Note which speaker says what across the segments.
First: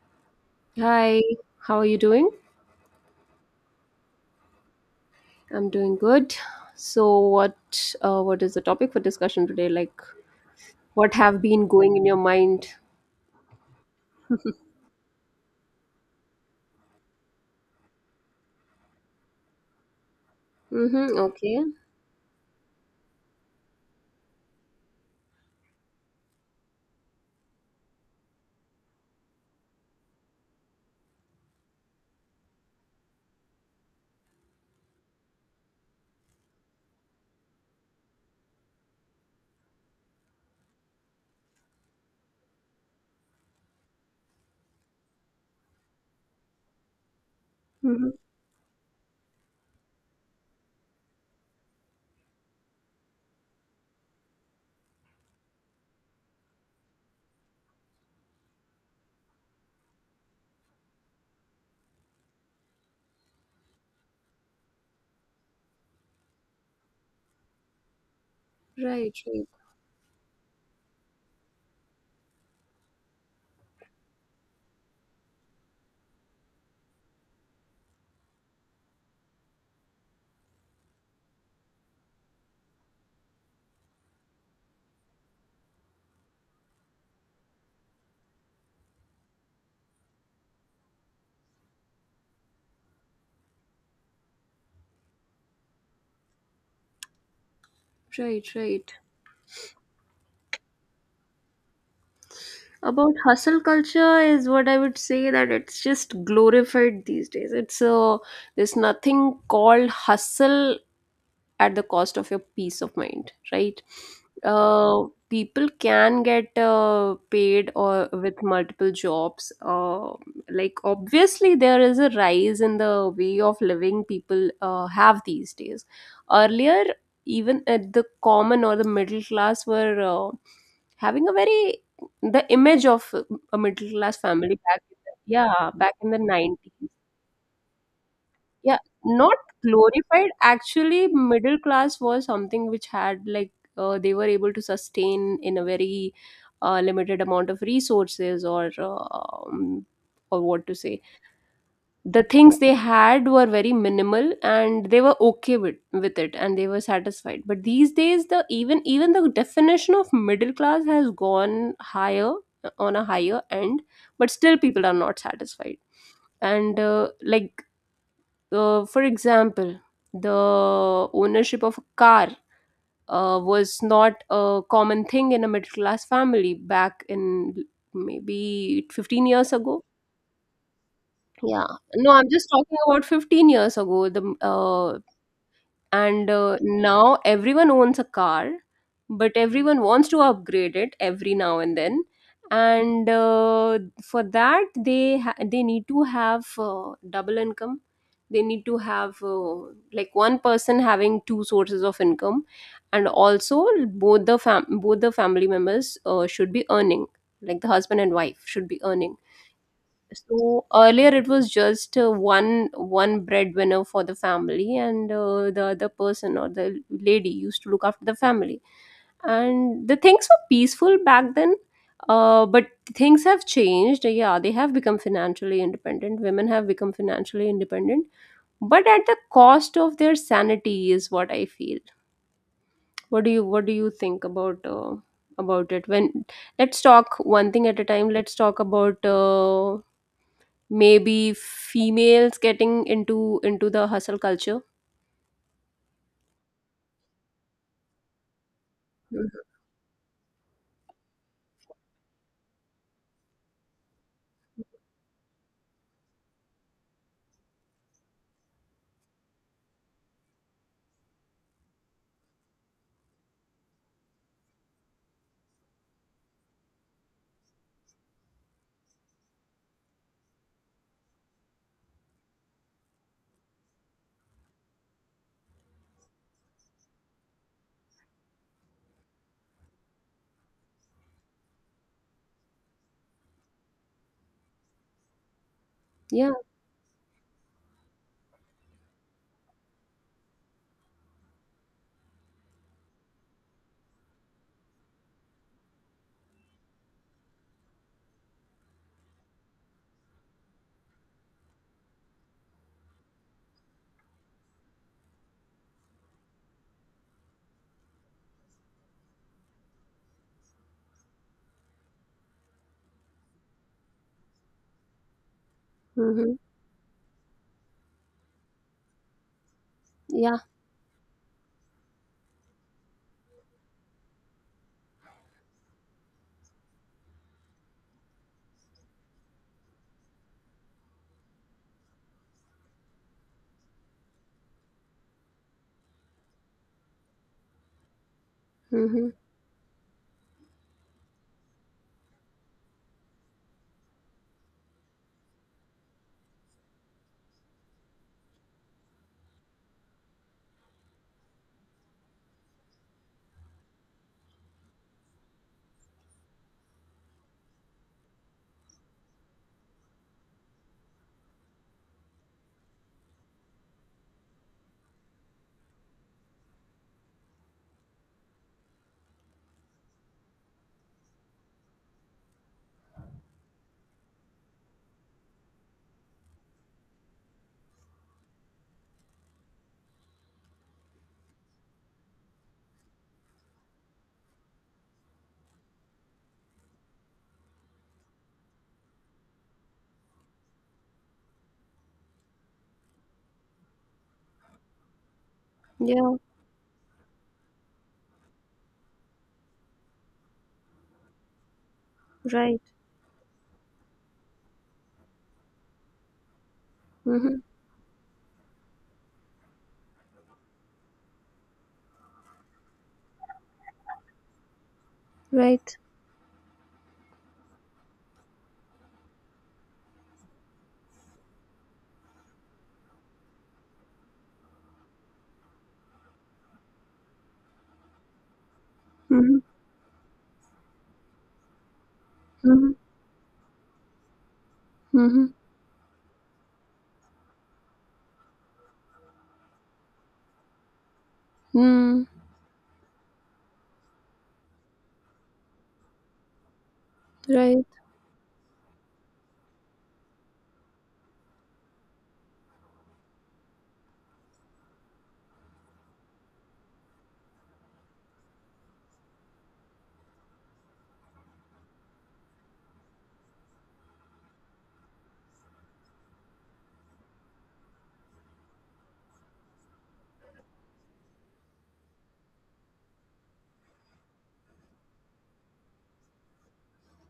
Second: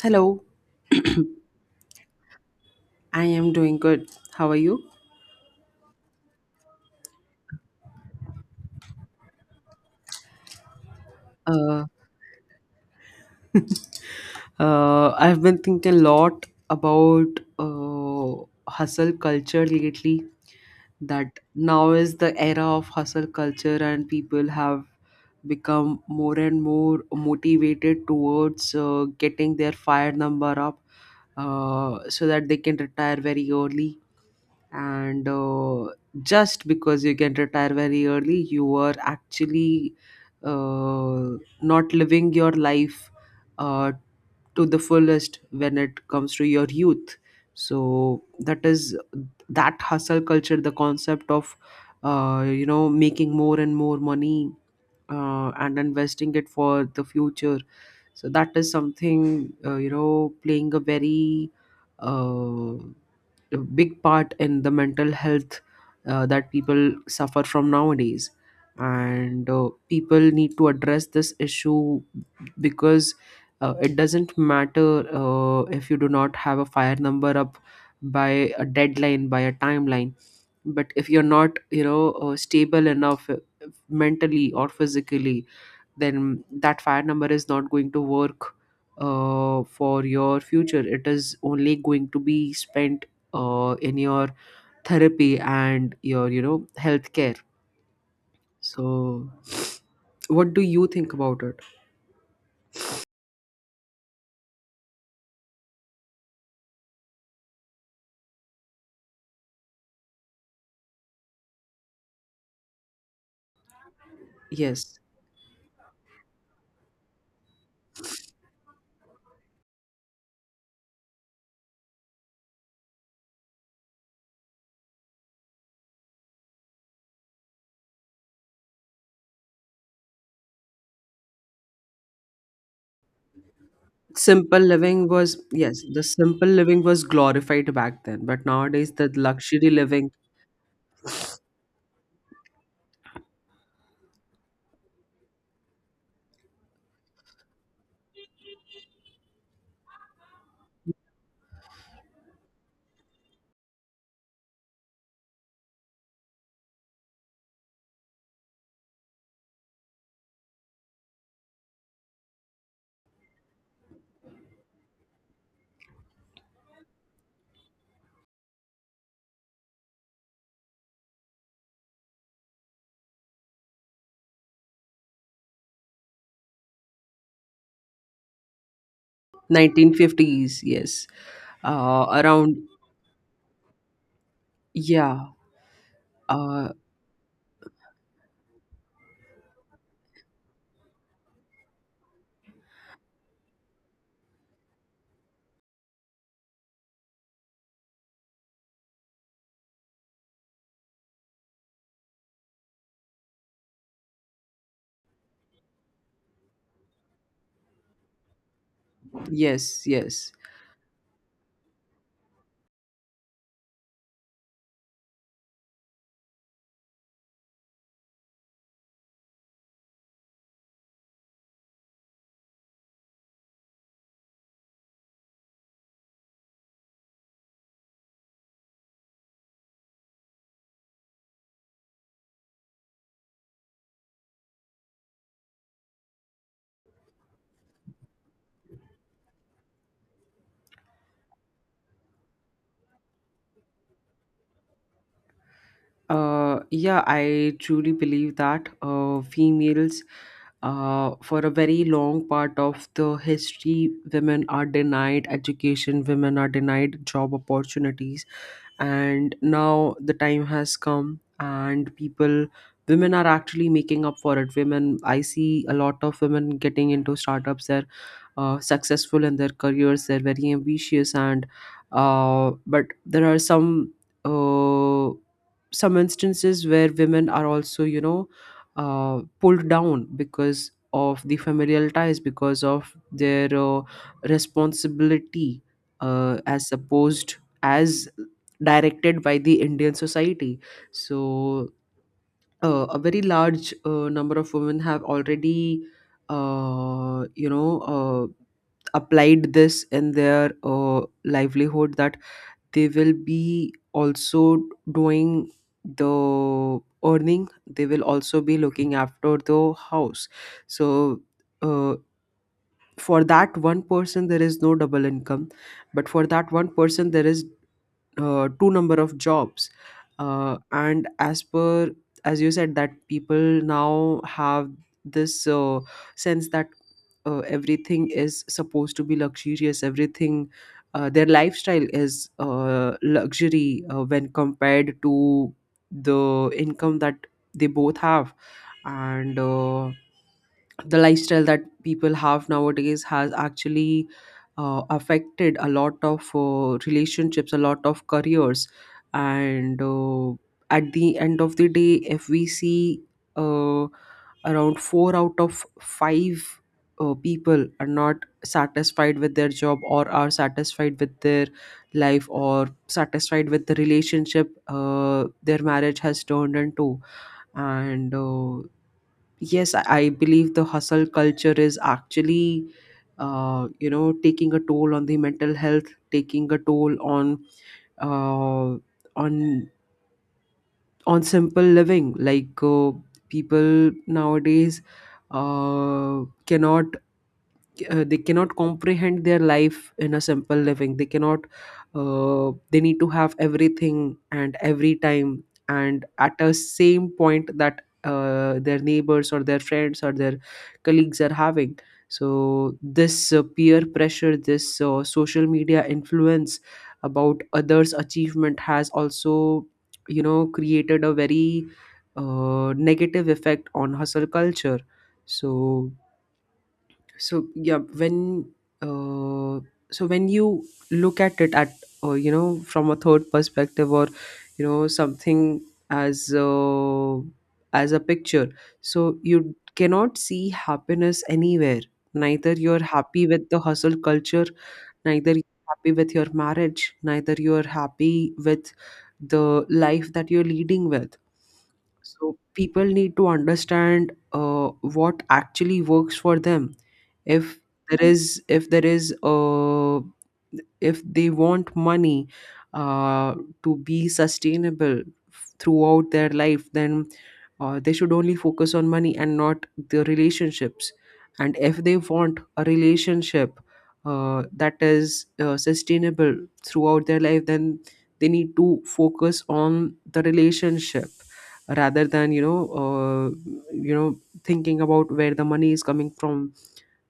Speaker 1: Hello,
Speaker 2: Hi, how are you doing?
Speaker 1: I am doing good. How are you?
Speaker 2: I'm doing good. So what is the topic for discussion today? Like what have been
Speaker 1: Uh,
Speaker 2: going in your mind?
Speaker 1: I've been thinking a lot about hustle culture lately.
Speaker 2: Mm-hmm,
Speaker 1: That
Speaker 2: okay.
Speaker 1: now is the era of hustle culture, and people have become more and more motivated towards getting their fire number up so that they can retire very early, and just because you can retire very early you are actually uh, not living your life uh, to the fullest when it comes to your youth,
Speaker 2: Mm-hmm.
Speaker 1: so that is that hustle culture, the concept of you know making more and more money and investing it for the future. So that is something, you know, playing a very uh, a big part in the mental health that people suffer from nowadays,
Speaker 2: Right, right,
Speaker 1: and people need to address this issue because it doesn't matter if you do not have a fire number up by a deadline, by a timeline. But if you're not, you know, stable enough, mentally or physically, then that fire number is not going to work for your future. It is only going to be spent in your therapy and your, you know, healthcare.
Speaker 2: right, right.
Speaker 1: So what do you think about it?
Speaker 2: About hustle culture is what I would say that it's just glorified these days. It's there's nothing called hustle at the cost of your peace of mind, right?
Speaker 1: Yes,
Speaker 2: uh, People can get paid or with multiple jobs, like obviously there is a rise in the way of living people have these days. Earlier, even at the common or the middle class were having a very the image of a middle class family
Speaker 1: simple
Speaker 2: back in
Speaker 1: living
Speaker 2: the,
Speaker 1: was
Speaker 2: yeah
Speaker 1: yes,
Speaker 2: back
Speaker 1: the
Speaker 2: in the
Speaker 1: simple
Speaker 2: 90s.
Speaker 1: living was glorified back then, but
Speaker 2: Yeah,
Speaker 1: nowadays the
Speaker 2: not
Speaker 1: luxury living.
Speaker 2: glorified. Actually middle class was something which had like they were able to sustain in a very limited amount of resources, or what to say, the things they had were very minimal and they were okay with it, and they were satisfied. But these days, the even the definition of middle class has gone higher on a higher end, but still people are not satisfied. And like for example, the ownership of a car was not a common thing in a middle class family back in maybe 15 years ago.
Speaker 1: 1950s, yes.
Speaker 2: Yeah, no, I'm just
Speaker 1: Around.
Speaker 2: talking about 15 years ago. The
Speaker 1: Yeah.
Speaker 2: And
Speaker 1: uh,
Speaker 2: now everyone owns a car, but everyone wants to upgrade it every now and then. And for that they need to have double income. They need to have like one person having two sources of income, and also both the family members should be earning, like the husband and wife should be earning.
Speaker 1: yes, yes.
Speaker 2: So earlier it was just uh, one breadwinner for the family, and the other person or the lady used to look after the family. And the things were peaceful back then, but things have changed. Yeah, they have become financially independent. Women have become financially independent, but at the cost of their sanity is what I feel. What do you think about it? When, let's talk one thing at a time. Let's talk about maybe females getting into the hustle culture.
Speaker 1: Yeah, I truly believe that
Speaker 2: Mhm.
Speaker 1: females, for a very long part of the history, women are denied education, women are denied job opportunities, and now the time has come, and women are actually making up for it. Women, I see a lot of women getting into startups. They're successful in their careers. They're very ambitious, and but there are some. Uh, some instances where women are also, you know, pulled down because of the familial ties, because of their responsibility
Speaker 2: Yeah.
Speaker 1: as supposed, as directed by the indian society. So a very large number of women have already you know applied this in their livelihood, that they will be also doing the earning, they will also be looking after the house. So uh, for that one person there is no double income, but for
Speaker 2: Mhm.
Speaker 1: that one person there is two number of jobs.
Speaker 2: Yeah.
Speaker 1: And as per, as you said, that people now have this sense that everything is supposed to be luxurious, everything, their lifestyle is luxury when compared to the income that they both have.
Speaker 2: Mhm.
Speaker 1: And the lifestyle that people have nowadays has actually affected a lot of relationships, a lot of careers. And at the end of the day, if we see, uh, around four out of five people are not satisfied with their job, or are satisfied with their life, or satisfied with the relationship their marriage has turned into. And yes, I believe the hustle culture is actually, you know, taking a toll on the mental health, taking a toll uh, on on simple living. Like people nowadays cannot, they cannot comprehend their life in a simple living. They cannot they need to have everything and every time and
Speaker 2: Yeah.
Speaker 1: at a same point that their neighbors or their friends or their colleagues are having.
Speaker 2: Right.
Speaker 1: So this peer pressure, this social media influence about
Speaker 2: Mhm.
Speaker 1: others achievement has also, you know, created a very negative effect on hustle culture.
Speaker 2: Right.
Speaker 1: So so yeah, when uh, so when you look at it at you know, from a third perspective, or you know, something as uh, as a picture, so
Speaker 2: Mhm.
Speaker 1: you cannot see happiness anywhere. Neither
Speaker 2: Mhm.
Speaker 1: you're happy with the hustle culture, neither
Speaker 2: Mhm.
Speaker 1: you're happy with your marriage, neither you're happy with the life that you're leading with.
Speaker 2: Mm.
Speaker 1: So people need to understand what actually works for them. if
Speaker 2: Right.
Speaker 1: if there is if they want money uh, to be sustainable throughout their life, then they should only focus on money and not the relationships. And if they want a relationship that is sustainable throughout their life, then they need to focus on the relationship rather than, you know, uh, you know, thinking about where the money is coming from,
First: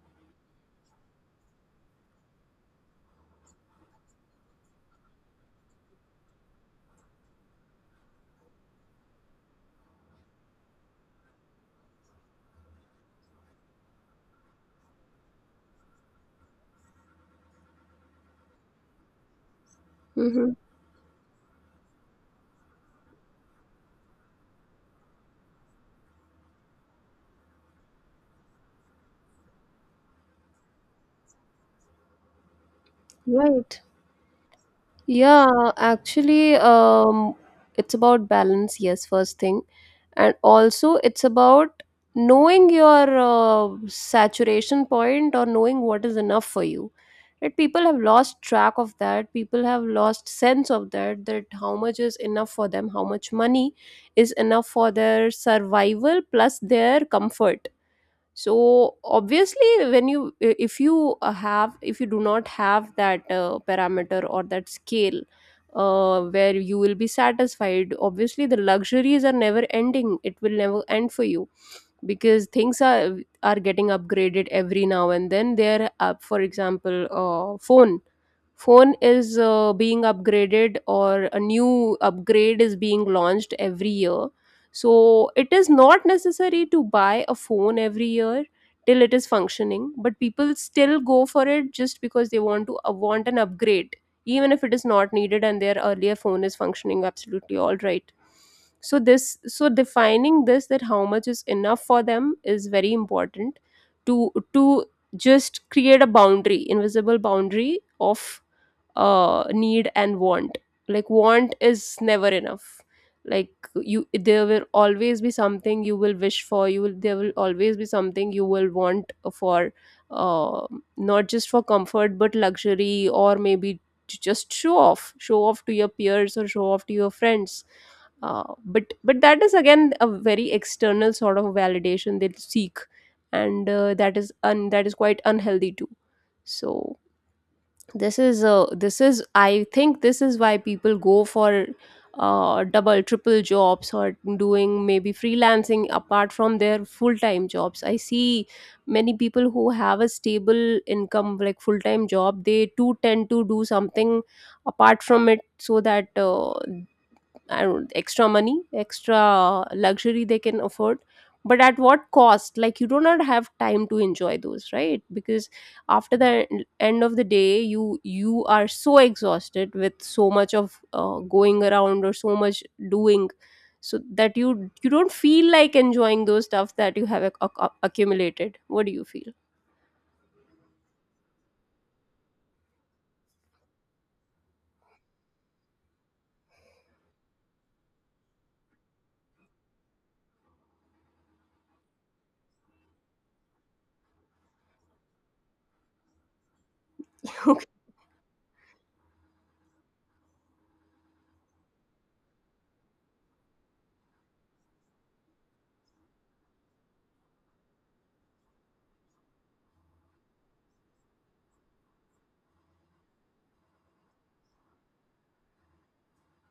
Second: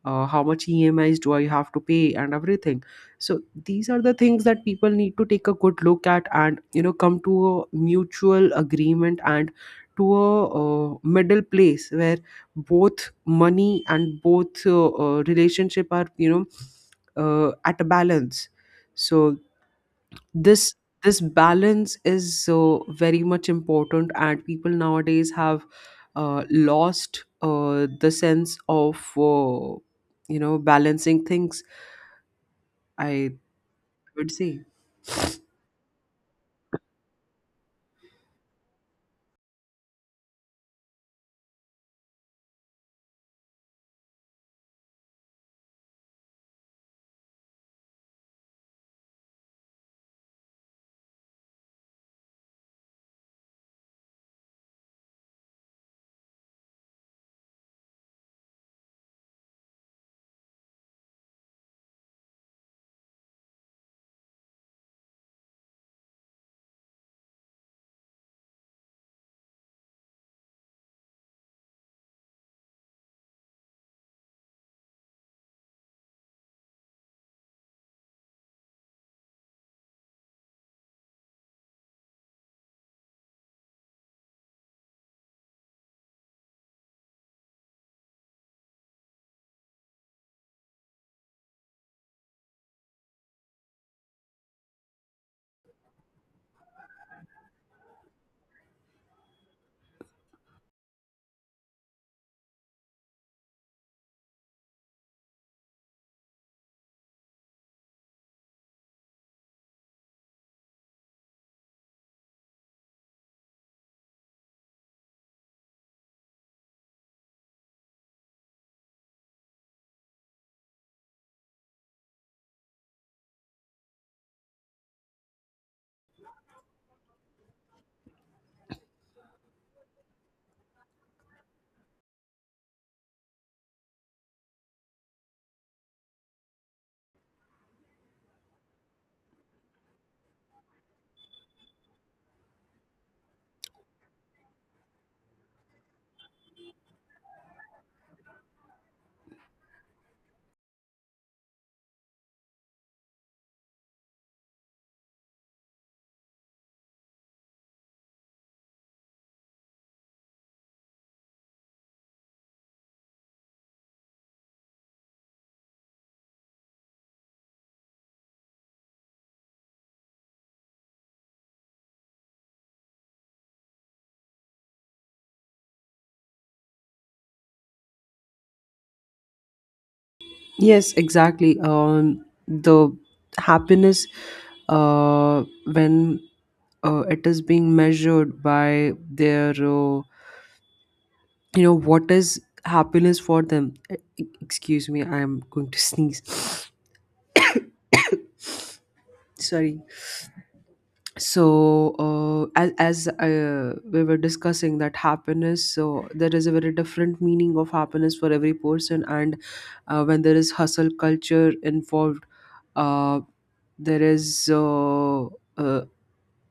Speaker 1: how much emis do I have to pay and everything. So these are the things that people need to take a good look at, and you know, come to a mutual agreement, and to a middle place where both money and both relationship are, you know, at a balance. So
Speaker 2: Mhm.
Speaker 1: this this balance is so very much important, and people nowadays have lost the sense of you know, balancing things, I
Speaker 2: Right.
Speaker 1: would say.
Speaker 2: Yeah. It's about balance. Yes. First thing. And also it's about knowing your saturation point, or knowing what is enough for you, right? People have lost track of that. People have lost sense of that, that how much is enough for them, how much money is enough for their survival plus their comfort. So obviously when you, if you have, if you do not have that parameter or that scale where you will be satisfied, obviously the luxuries are never ending. It will never end for you, because things are getting upgraded every now and then. They're up, for example, uh, phone is being upgraded, or a new upgrade is being launched every year. So it is not necessary to buy a phone every year till it is functioning, but people still go for it just because they want to want an upgrade, even if it is not needed and their earlier phone is functioning absolutely all right. So this, so defining this, that how much is enough for them, is very important to just create a boundary, invisible boundary of need and want. Like want is never enough. Like you, there will always be something you will wish for. You will, there will always be something you will want for, uh, not just for comfort but luxury, or maybe to just show off to your peers, or show off to your friends. But that is again a very external sort of validation they seek. And that is that is quite unhealthy too. So this is, this is, I think this is why people go for double triple jobs, or doing maybe freelancing apart from their full-time jobs. I see many people who have a stable income, like full-time job, they too tend to do something apart from it, so that I don't, extra money, extra luxury they can afford. But at what cost? Like you do not have time to enjoy those, right? Because after the end of the day, you are so exhausted with so much of going around, or so much doing, so that you don't feel like enjoying those stuff that you have accumulated. What do you feel?
Speaker 1: Yes, exactly. Um, the happiness uh when it is being measured by their you know, what is happiness for them. Excuse me, I am going to sneeze. Sorry. So as we were discussing that happiness, so there is a very different meaning of happiness for every person. And when there is hustle culture involved, uh, there is a,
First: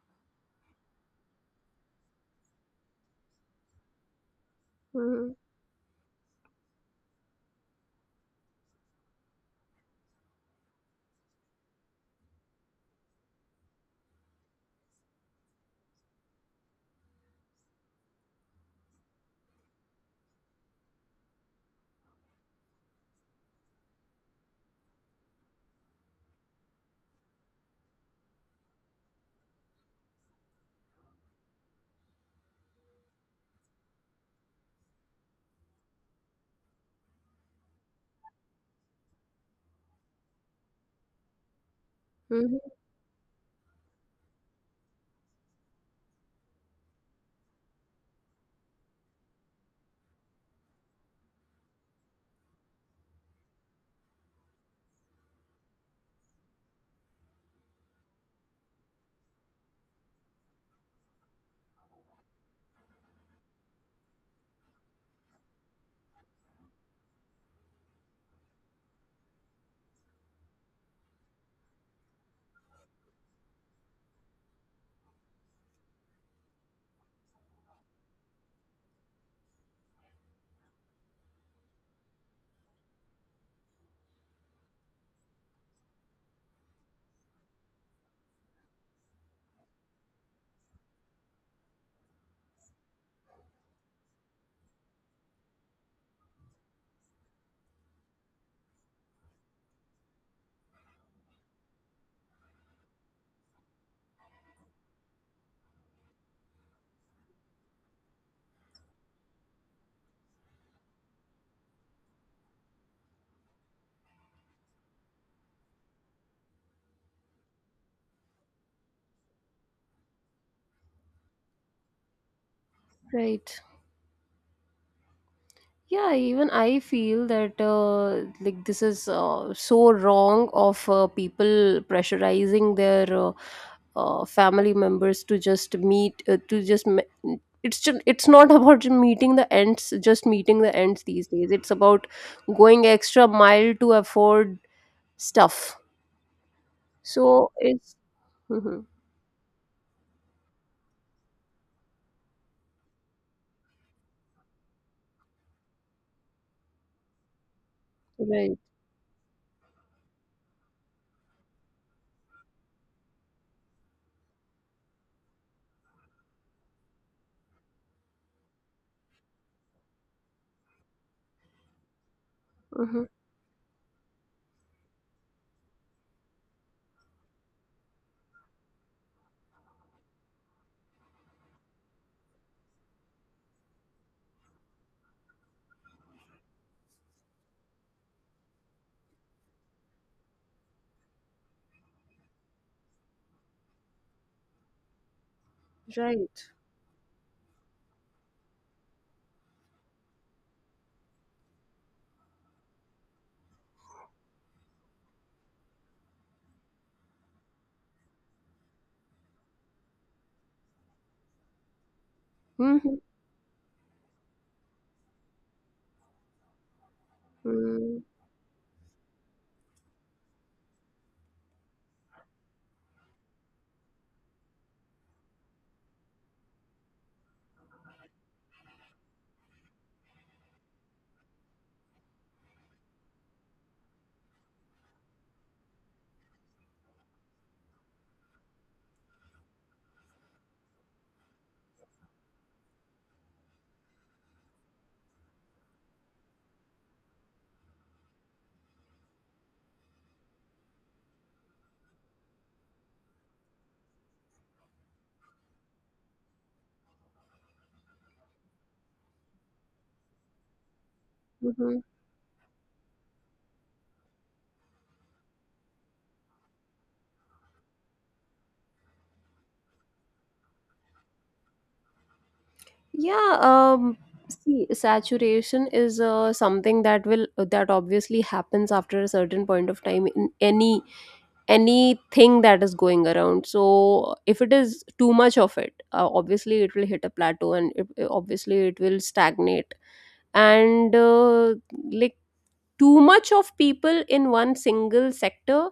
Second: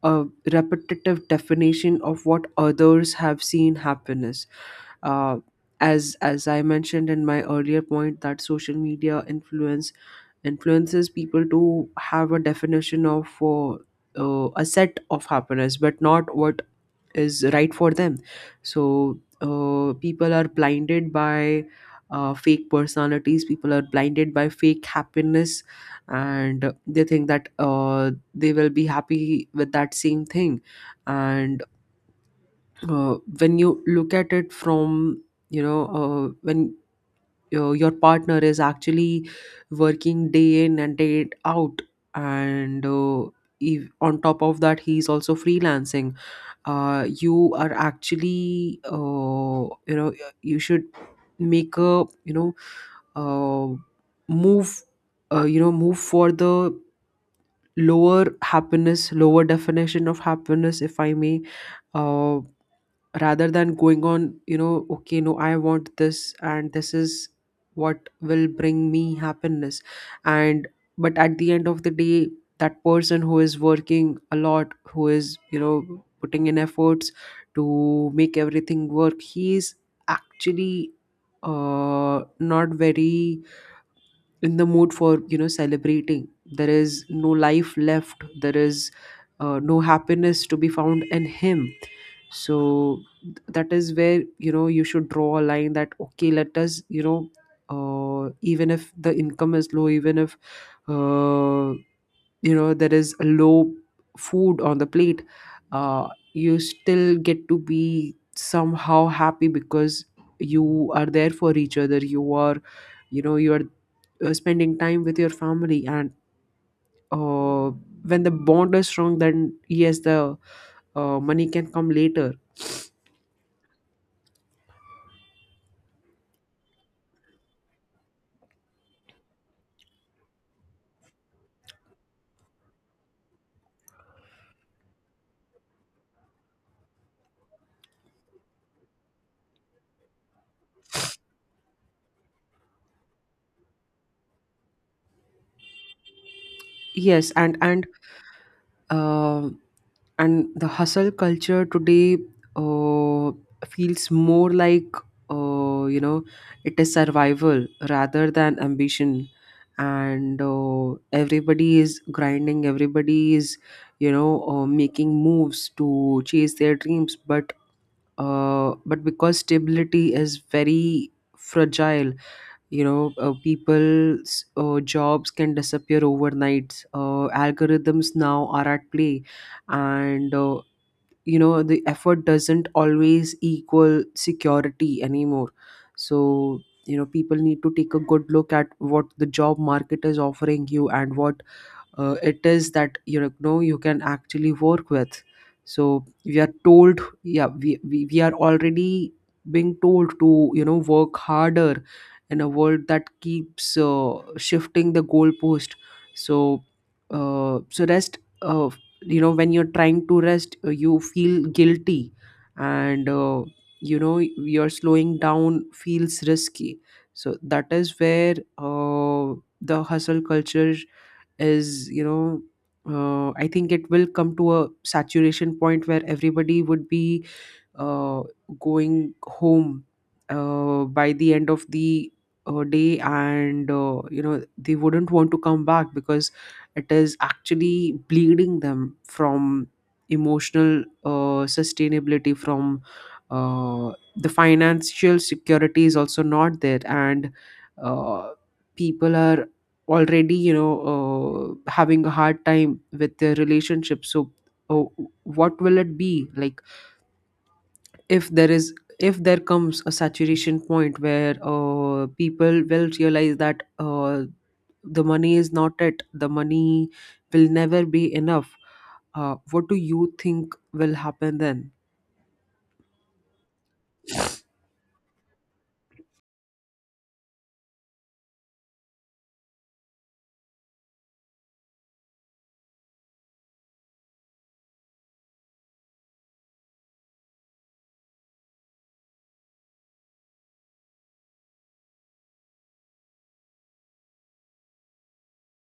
Speaker 1: a repetitive definition of what others have seen happiness. uh, as as I mentioned in my earlier point, that social media influence influences people to have a definition of a set of happiness, but not what is right for them. So people are blinded by fake personalities, people are blinded by fake happiness, and they think that they will be happy with that same thing. And when you look at it from, you know, when your partner is actually working day in and day out,
Speaker 2: Mm-hmm.
Speaker 1: and if on top of that he's also freelancing, you are actually, you know, you should make a, you know, uh, move, you know, move for the lower happiness, lower definition of happiness if I may. uh, Rather than going on, you know, okay, no, I want this, and this is what will bring me happiness. And but at the end of the day, that person who is working a lot, who is, you know, putting in efforts to make everything work, he's actually not very in the mood for, you know, celebrating. There is no life left, there is no happiness to be found in him. So that is where, you know, you should draw a line that okay, let us, you know, even if the income is low, even if uh, you know, there is a low food on the plate, you still get to be somehow happy because you are there for each other, you are, you know, you are spending time with your family. And uh, when the bond is strong, then yes, the money can come later.
Speaker 2: Right. Yeah, even I feel that like this is so wrong of people pressurizing their family members to just meet uh, it's just, it's not about meeting the ends. Just meeting the ends these days, it's about going extra mile to afford stuff.
Speaker 1: Yes,
Speaker 2: So
Speaker 1: and
Speaker 2: it's, hmm.
Speaker 1: uh, and the hustle culture today uh, feels more like, you know, it is survival rather
Speaker 2: Right.
Speaker 1: than ambition. And everybody is grinding, everybody is, you know, making moves to chase their dreams. But but because stability is very fragile, you
Speaker 2: Hmm.
Speaker 1: know, people's jobs can disappear overnight, algorithms now are at play. And you know, the effort doesn't always equal security anymore. So you know, people need to take a good look at what the job market is offering you, and what it is that, you know, no, you can actually work with. So we
Speaker 2: Right.
Speaker 1: are told, yeah, we are already being told to, you know, work harder, in a world that keeps shifting the goalpost. So so rest, you know, when you're trying to rest, you feel guilty.
Speaker 2: Hmm.
Speaker 1: And you know, you're slowing down feels risky. So that is where the hustle culture is, you know, I think it will come to a saturation point where everybody would be uh, going home by the end of the day. And you know, they wouldn't want to come back because it is actually bleeding them from emotional sustainability, from uh, the financial security is also not there, and uh, people are already, you know, having a hard time with their relationship. So uh, what will it be like if there is, if there comes a saturation point where
Speaker 2: Hmm.
Speaker 1: people will realize that the money is not it, the money will never be enough. What do you think will happen then?
Speaker 2: Yeah, um, See, saturation is something that will that obviously happens after a certain point of time in anything that is going around. So if it is too much of it, obviously it will hit a plateau, and it, obviously it will stagnate. And like too much of people in one single sector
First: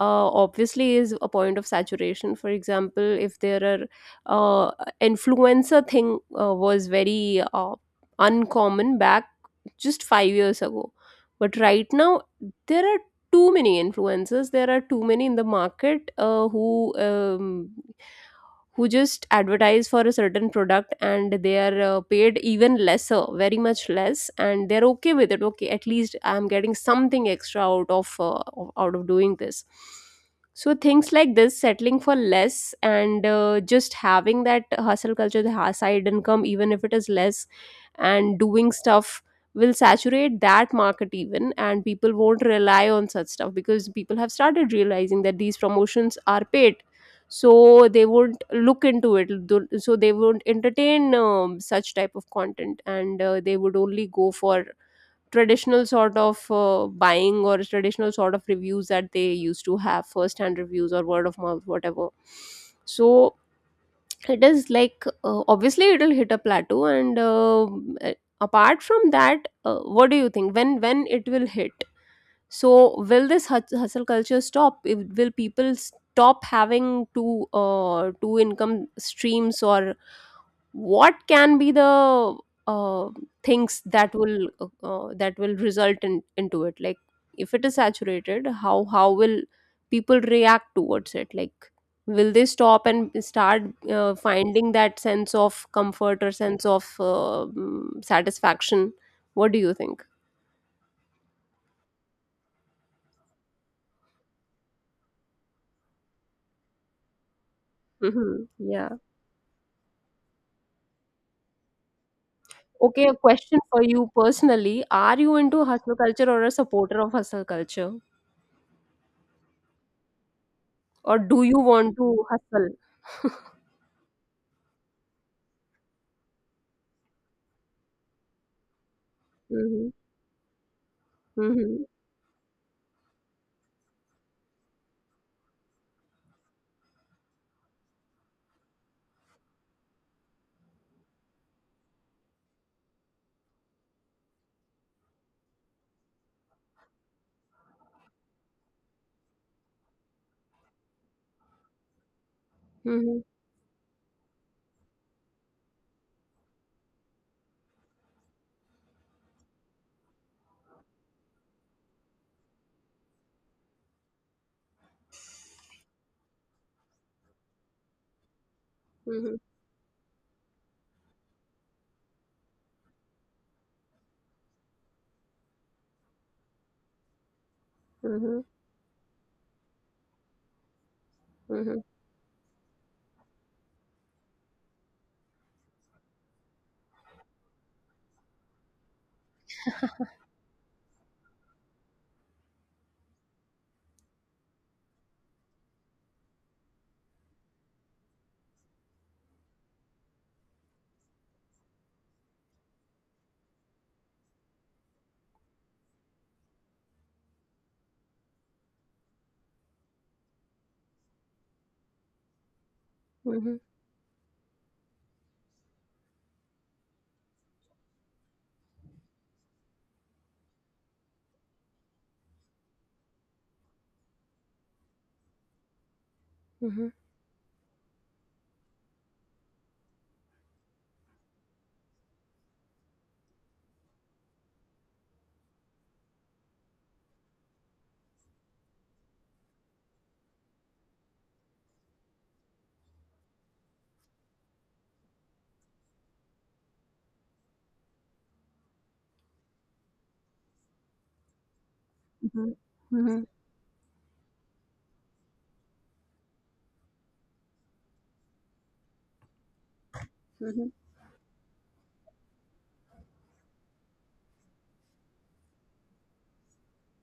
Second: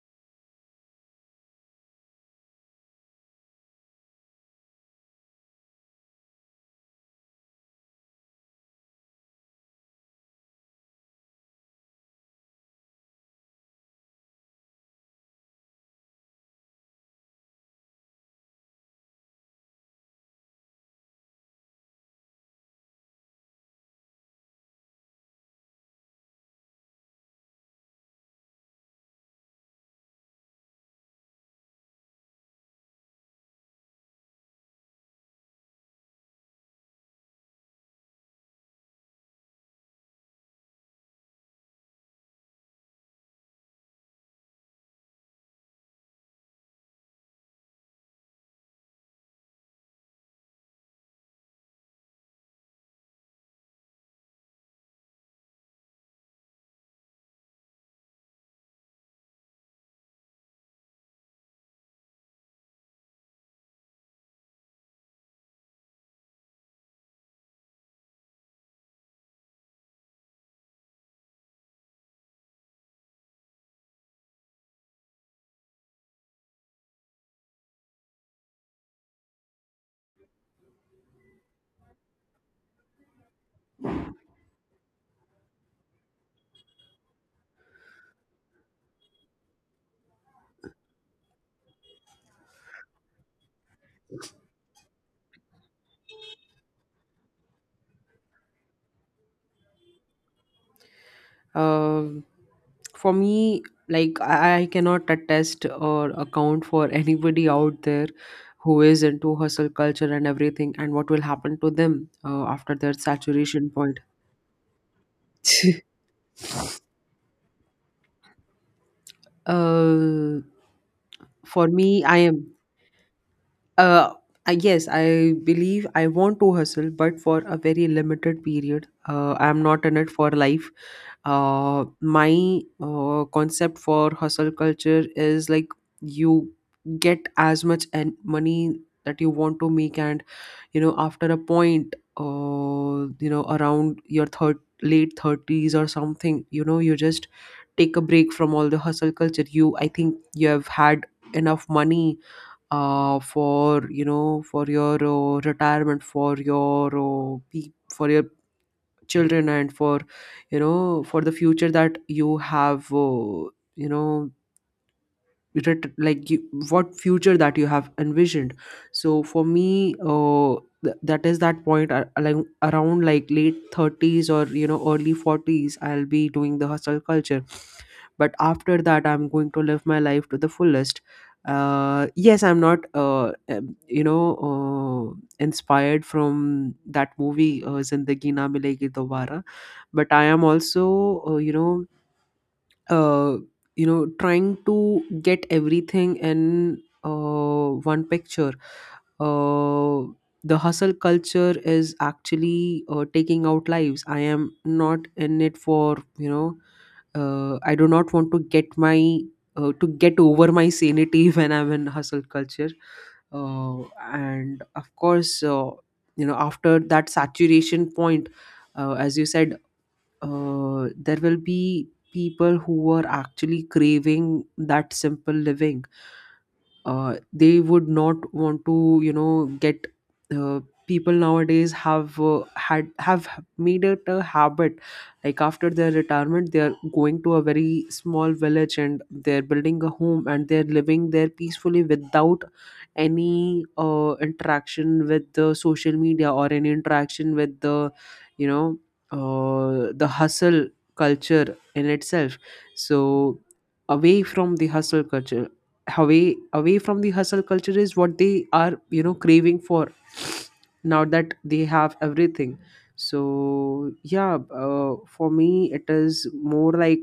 Speaker 2: obviously is a point of saturation. For example, if there are uh, influencer thing was very uncommon back just 5 years ago, but right now there are too many influencers. There are too many in the market, um, who just advertise for a certain product, and they are paid even lesser, very much less, and they're okay with it. Okay, at least I'm getting something extra out of doing this. So things like this, settling for less, and just having that hustle culture, the side income, even if it is less and doing stuff, will saturate that market even, and people won't rely on such stuff, because people have started realizing that these promotions are paid. So they won't look into it. So they won't entertain such type of content, and they would only go for traditional sort of buying, or traditional sort of reviews that they used to have, first hand reviews, or word of mouth, whatever. So it is like obviously it'll hit a plateau. And apart from that, what do you think when it will hit? So will this hustle culture stop? If, will people stop having two income streams, or what can be the uh, things that will result in, into it? Like, if it is saturated, how will people react towards it? Like, will they stop and start finding that sense of comfort, or sense of satisfaction? What do you think?
Speaker 1: Um, for me, like I cannot attest or account for anybody out there
Speaker 2: Hmm.
Speaker 1: who
Speaker 2: Yeah.
Speaker 1: is into hustle culture and everything and what will happen to them after their
Speaker 2: Okay, a question
Speaker 1: saturation
Speaker 2: for
Speaker 1: point.
Speaker 2: you personally. Are you into hustle culture, or a supporter of hustle culture?
Speaker 1: Uh,
Speaker 2: Or do you
Speaker 1: for
Speaker 2: want
Speaker 1: me, I
Speaker 2: to
Speaker 1: am.
Speaker 2: hustle?
Speaker 1: Uh, yes, I believe I want to hustle, but for a very limited period. I'm not
Speaker 2: Mm-hmm.
Speaker 1: in it for life.
Speaker 2: Mm-hmm.
Speaker 1: My concept for hustle culture is like you get as much and money that you want to make, and after a point, around your third late 30s or something, you just take a break from all the hustle culture. You I think you have had enough money,
Speaker 2: Mm-hmm.
Speaker 1: for for your retirement, for your for your children, and for for the future that you have, you know like what future that you have envisioned. So for me, that is that point, like around like late 30s or early 40s, I'll be doing the hustle culture. But
Speaker 2: Mm-hmm.
Speaker 1: after that, I'm going to live my life to the fullest.
Speaker 2: Mm-hmm. Mm-hmm.
Speaker 1: Yes, I'm not inspired from that movie, Zindagi Na Milegi Dobara. But I am also uh, you know uh, trying to get everything in one picture. uh, the hustle culture is actually taking out lives. I am not in it for I do not want to get my to get over my sanity when I'm in hustle culture.
Speaker 2: Mm-hmm.
Speaker 1: uh, and of course, after that saturation point, as you said, there will be people who are actually craving that simple living.
Speaker 2: Mm-hmm. Mm-hmm.
Speaker 1: They would not want to get, uh, people nowadays have had have made it a habit. Like after their retirement, they are going to a very small village, and they're building a home, and they're living there peacefully, without any interaction with the social media or any interaction with the you know the hustle culture in itself.
Speaker 2: Mm-hmm.
Speaker 1: So, away from the hustle culture, away from the hustle culture is what they are craving for, now that they have everything. So yeah, for me, it is more like,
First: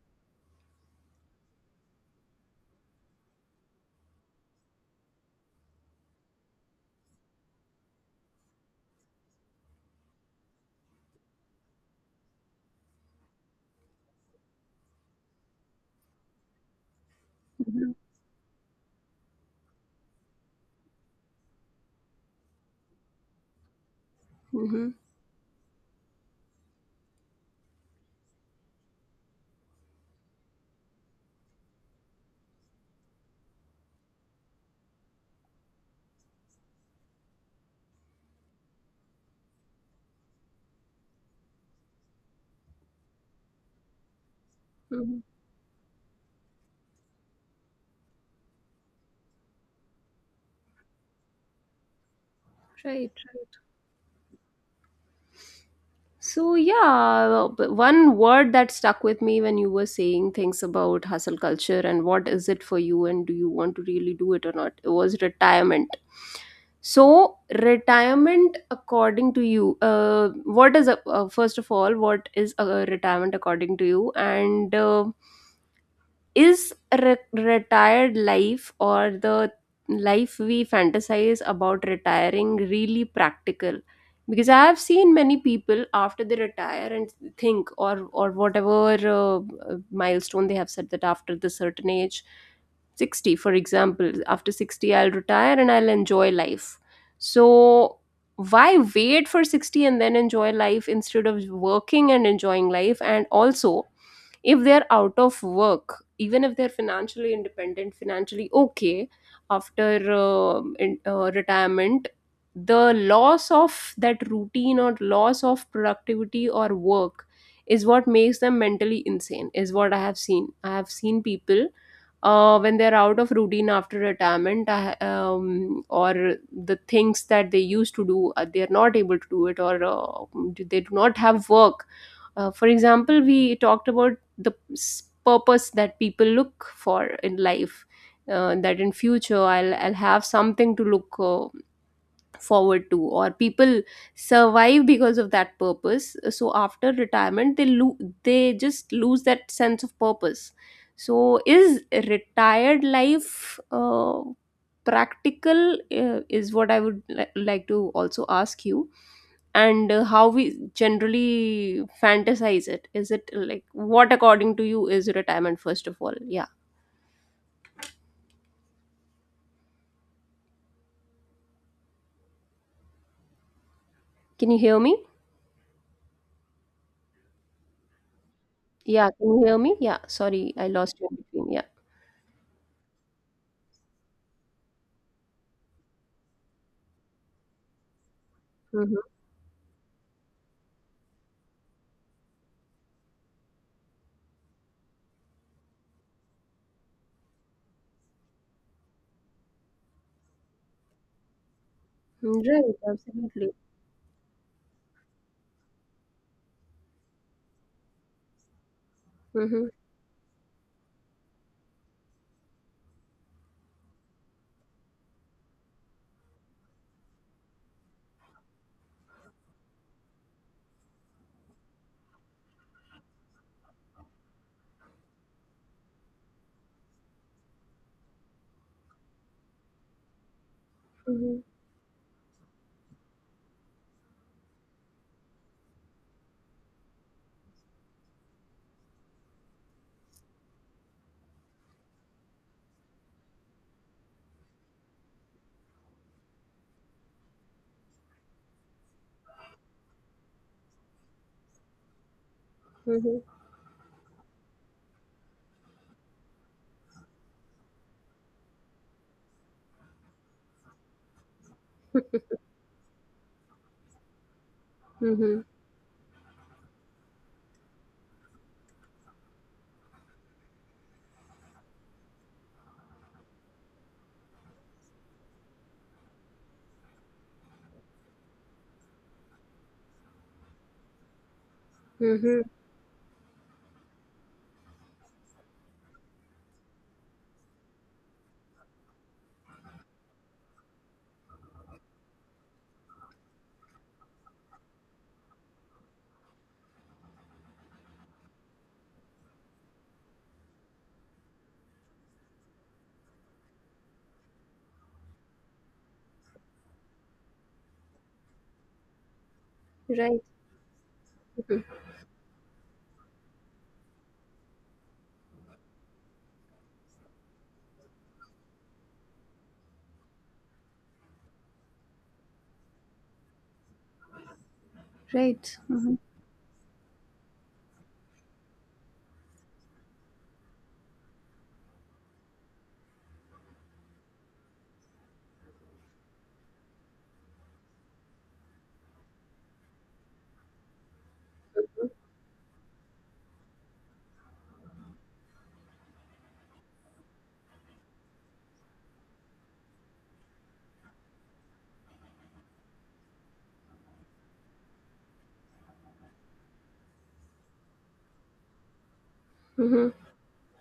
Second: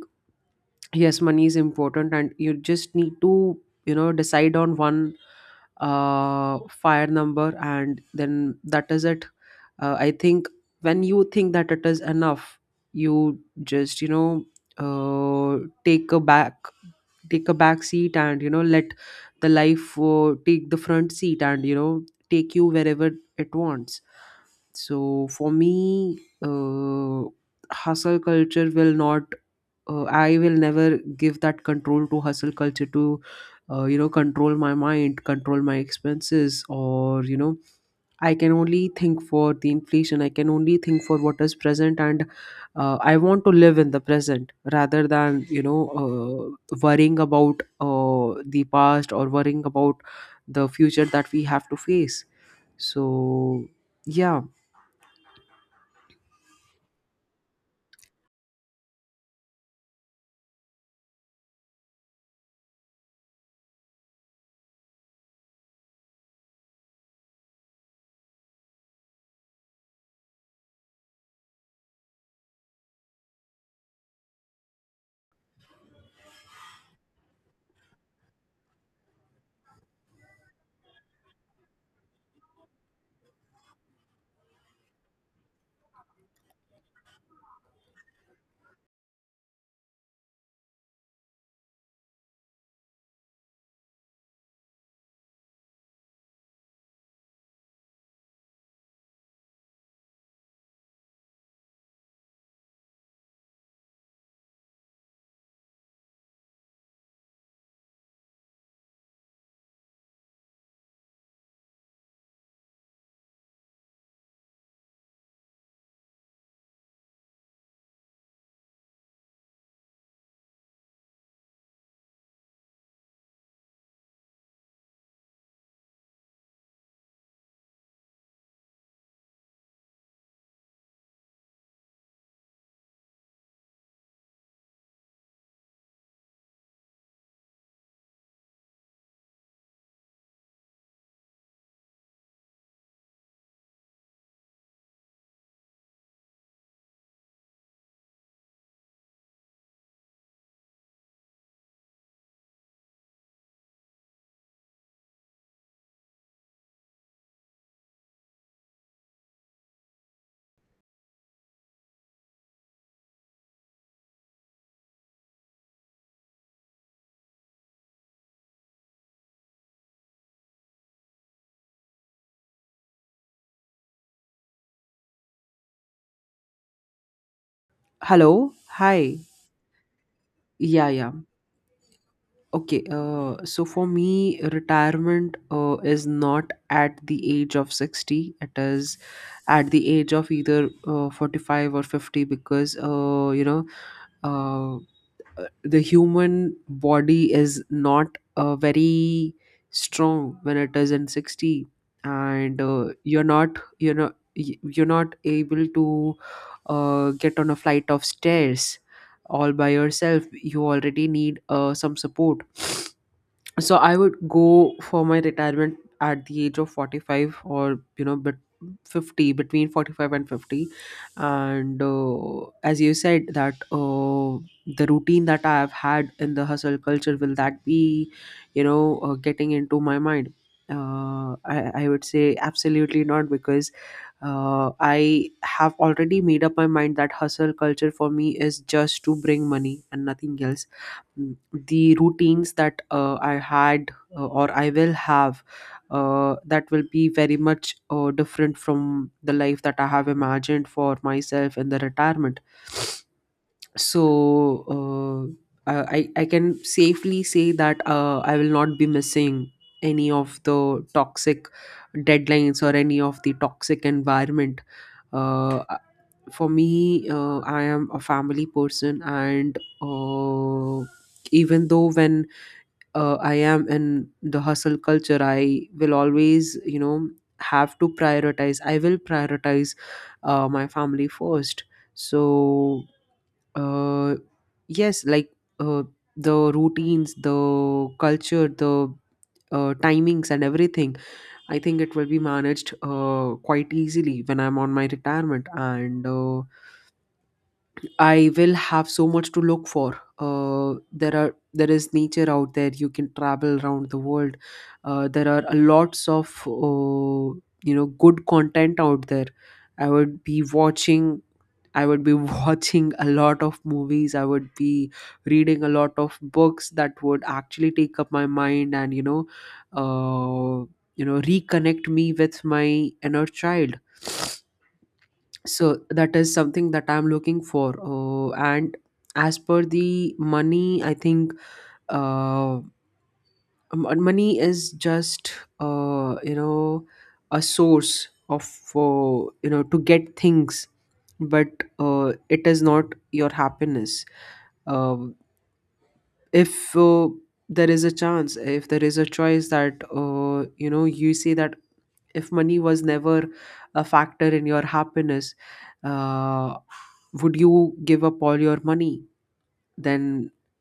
Speaker 1: yes, money is important and you just need to decide on one fire number, and then that is it. I think when you think that it is enough, you just uh take a back take a back
Speaker 2: Mm-hmm.
Speaker 1: seat, and let the life take the front seat, and take you wherever it wants.
Speaker 2: Mm-hmm.
Speaker 1: So for me, hustle culture will not I will never give that control to hustle culture, to control my mind, control my expenses, or, I can only think for the inflation. I can only think for what is present, and I want to live in the present rather
Speaker 2: Mm-hmm.
Speaker 1: than worrying about the past or worrying about the future that we have to face.
Speaker 2: Right. Right.
Speaker 1: So yeah,
Speaker 2: So yeah, but one word that stuck with me when you were saying things about hustle culture, and what is it for you, and do you want to really do it or not, it was retirement. So retirement, according to you, what is a, first of all, what is a retirement according to you, and is retired life, or the life we fantasize about retiring, really practical? Because I have seen many people after they retire and think, or whatever milestone they have said that after the certain age, 60, for example, after 60 I'll retire and I'll enjoy life. So why wait for 60 and then enjoy life, instead of working and enjoying life? And also if they're out of work, even if they're financially independent, financially okay, after in, retirement, the loss of that routine, or loss of productivity or work, is what makes them mentally insane, is what I have seen. I have seen people when they're out of routine after retirement. Or the things that they used to do, they're not able to do it, or they do not have work. For example, we talked about the purpose that people look for in life, that in future I'll have something to look forward to, or people survive because of that purpose. So after retirement they they just lose that sense of purpose. So is retired life practical, is what I would like to also ask you. And how we generally fantasize it, is it like what, according to you, is retirement first of all? Yeah, can you hear me?
Speaker 1: hello,
Speaker 2: Yeah,
Speaker 1: hi,
Speaker 2: can you hear me? Yeah, sorry, I
Speaker 1: yeah,
Speaker 2: lost you
Speaker 1: yeah.
Speaker 2: in between. Yeah.
Speaker 1: Okay, so for me, retirement is not at the age of 60. It
Speaker 2: Mm-hmm.
Speaker 1: is at the age of either 45 or 50, because uh, the human body is not very strong when it is in 60.
Speaker 2: Mm-hmm.
Speaker 1: And
Speaker 2: Right,
Speaker 1: you're not,
Speaker 2: absolutely.
Speaker 1: you're not able to get on a flight of stairs all
Speaker 2: Mm-hmm.
Speaker 1: by yourself. You already need some support. So I would go for my retirement at the age of 45, or but 50, between 45 and 50. And as you said that the routine that I have had in the hustle culture, will that be getting into my mind? uh,
Speaker 2: Mm-hmm.
Speaker 1: I, I would say absolutely not, because I have already made up my mind that hustle culture for me is just to bring money and nothing else. The routines that I had or I will have, that will be very much different from the life that I have imagined for myself in the retirement.
Speaker 2: Mm-hmm.
Speaker 1: So, I can safely say that I will not be missing any of the toxic deadlines or any of the toxic environment.
Speaker 2: Mm-hmm.
Speaker 1: Uh, uh, for me, I am a family person, and even though when I am in the hustle culture, I will always have to prioritize. I will prioritize my family first.
Speaker 2: Mm-hmm.
Speaker 1: So, uh, yes, like, uh, the routines, the culture, the timings, and everything. I think it will be managed quite easily when I'm on my retirement, and I will have so much to look for. There is nature out there. You can travel around the world. There are a lots of good content out there. I
Speaker 2: Right.
Speaker 1: would be watching
Speaker 2: Mhm.
Speaker 1: I would be watching a lot of movies. I would be reading a lot of books that would actually take up my mind and, uh, reconnect me with my inner child.
Speaker 2: Right.
Speaker 1: So
Speaker 2: Mm-hmm.
Speaker 1: that is something that I'm looking for. And as per the money, I think uh, money is just uh, you know a source of, uh, to get things, but it is not your happiness. um, if there is a chance, if there is a choice that you say that, if money was never a factor in your happiness, uh, would you give up all your money?
Speaker 2: Mm-hmm.
Speaker 1: Then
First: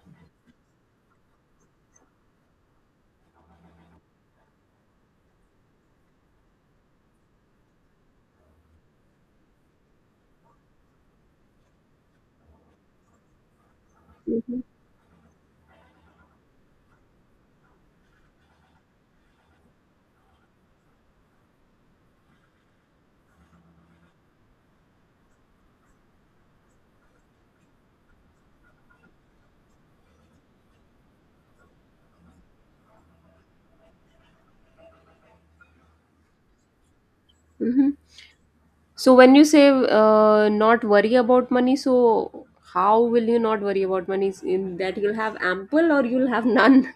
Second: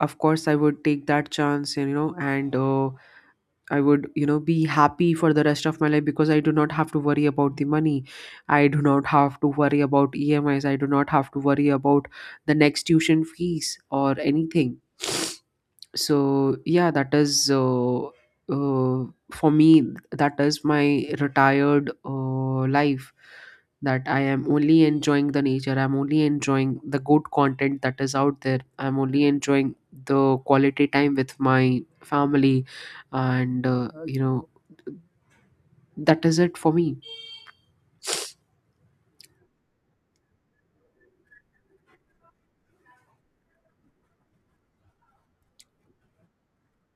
Speaker 1: of course I would take that chance, and I would be happy for the rest of my life, because I do not have to worry about the money. I do not have to worry about EMIs. I do not have to worry about the next tuition fees or
Speaker 2: Mm-hmm.
Speaker 1: anything. So yeah, that is uh, for me, that is my retired life, that I am only enjoying the nature, I'm only enjoying the good content that is out there, I'm only enjoying the quality time with my family. And that is it for me.
Speaker 2: Mm-hmm. So when you say not worry about money, so how will you not worry about money? Is in that you'll have ample, or you'll have none?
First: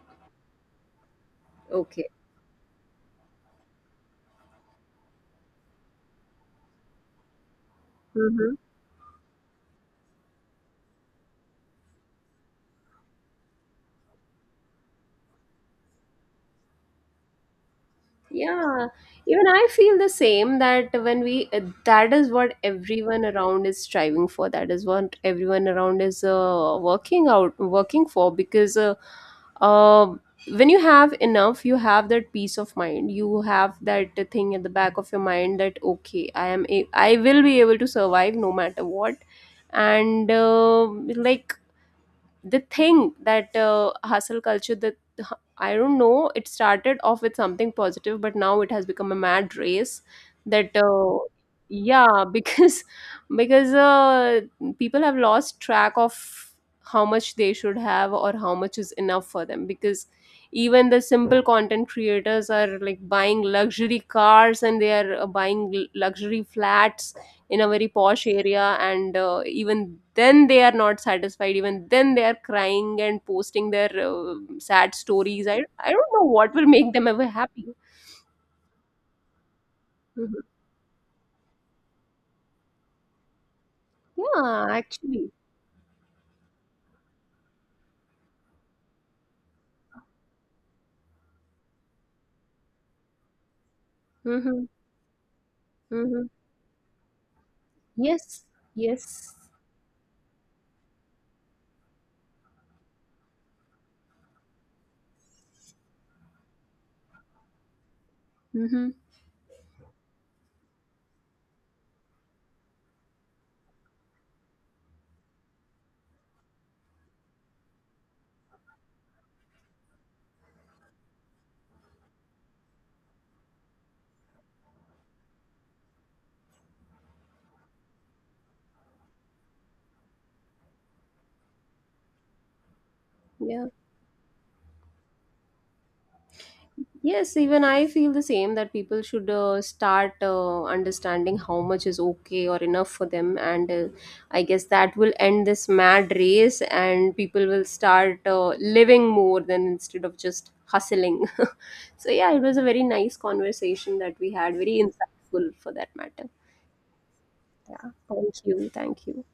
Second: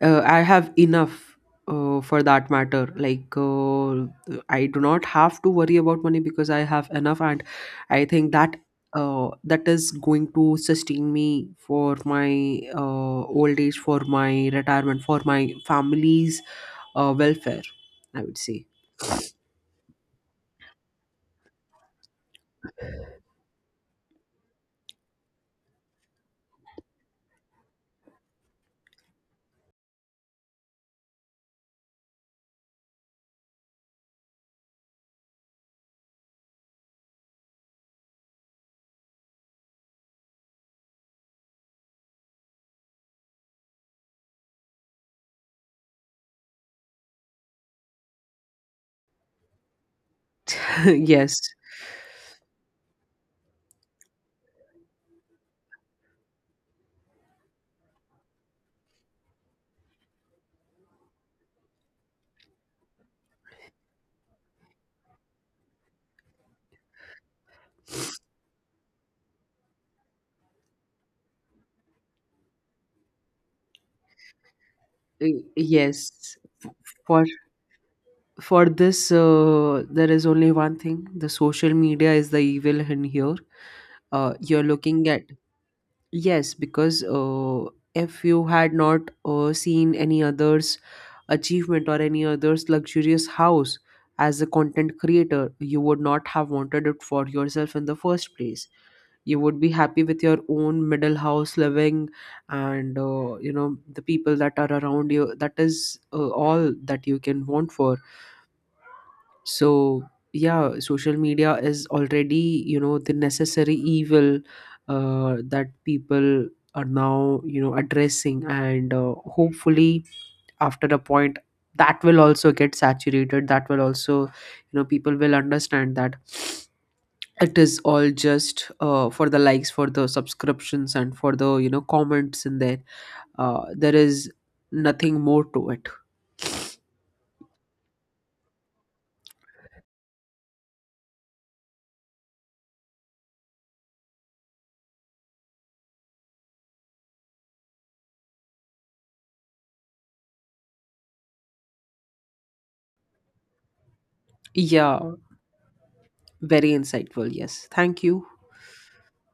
Speaker 1: I have enough
Speaker 2: Okay.
Speaker 1: for that matter. Like, I do not have to worry about money because I have enough, and I think
Speaker 2: Mm-hmm.
Speaker 1: that that is going to sustain me for my old age, for my retirement, for my family's welfare, I would say.
Speaker 2: Yeah, even I feel the same, that when we that is what everyone around is striving for. That is what everyone around is working out, working for, because uh, when you have enough, you have that peace of mind. You have that thing at the back of your mind that okay, I will be able to survive no matter what, and like they think that hustle culture, that I don't know, it started off with something positive, but now it has become a mad race, that
Speaker 1: Yes.
Speaker 2: yeah, because because people have lost track of how much they should have, or how much is enough for them. Because even the simple content creators are like buying luxury cars, and they are buying luxury flats in a very posh area, and even then they are not satisfied. Even then they are crying and posting their sad stories. I
Speaker 1: Yes.
Speaker 2: don't know what will make them
Speaker 1: For
Speaker 2: ever happy.
Speaker 1: for this, there is
Speaker 2: Mhm.
Speaker 1: only one thing: the social media is the evil in here. You're
Speaker 2: Yeah,
Speaker 1: looking at,
Speaker 2: actually.
Speaker 1: yes, because if you had not seen any other's achievement or any other's luxurious house as a
Speaker 2: Mm-hmm.
Speaker 1: content creator, you would not
Speaker 2: Mm-hmm.
Speaker 1: have wanted it for yourself in the first
Speaker 2: Yes,
Speaker 1: place.
Speaker 2: yes.
Speaker 1: You would be happy with your own middle house living and the people that are around you. That is all that you can want for.
Speaker 2: Mm-hmm.
Speaker 1: So yeah, social media is already, the necessary evil that people are now addressing, and hopefully after a point that will also get saturated. That will also, people will understand that it is all just for the likes, for the subscriptions, and for the comments in there.
Speaker 2: Yeah.
Speaker 1: There is nothing more to it.
Speaker 2: Yes, even I feel the same, that people should start understanding how much is okay or enough for them. And I guess that will end this mad race, and people will start living more than, instead of just hustling. So yeah, it was a very nice conversation that we had, very
Speaker 1: Yeah,
Speaker 2: insightful for that matter.
Speaker 1: very insightful. Yes,
Speaker 2: Yeah,
Speaker 1: thank you.
Speaker 2: thank you. Thank you.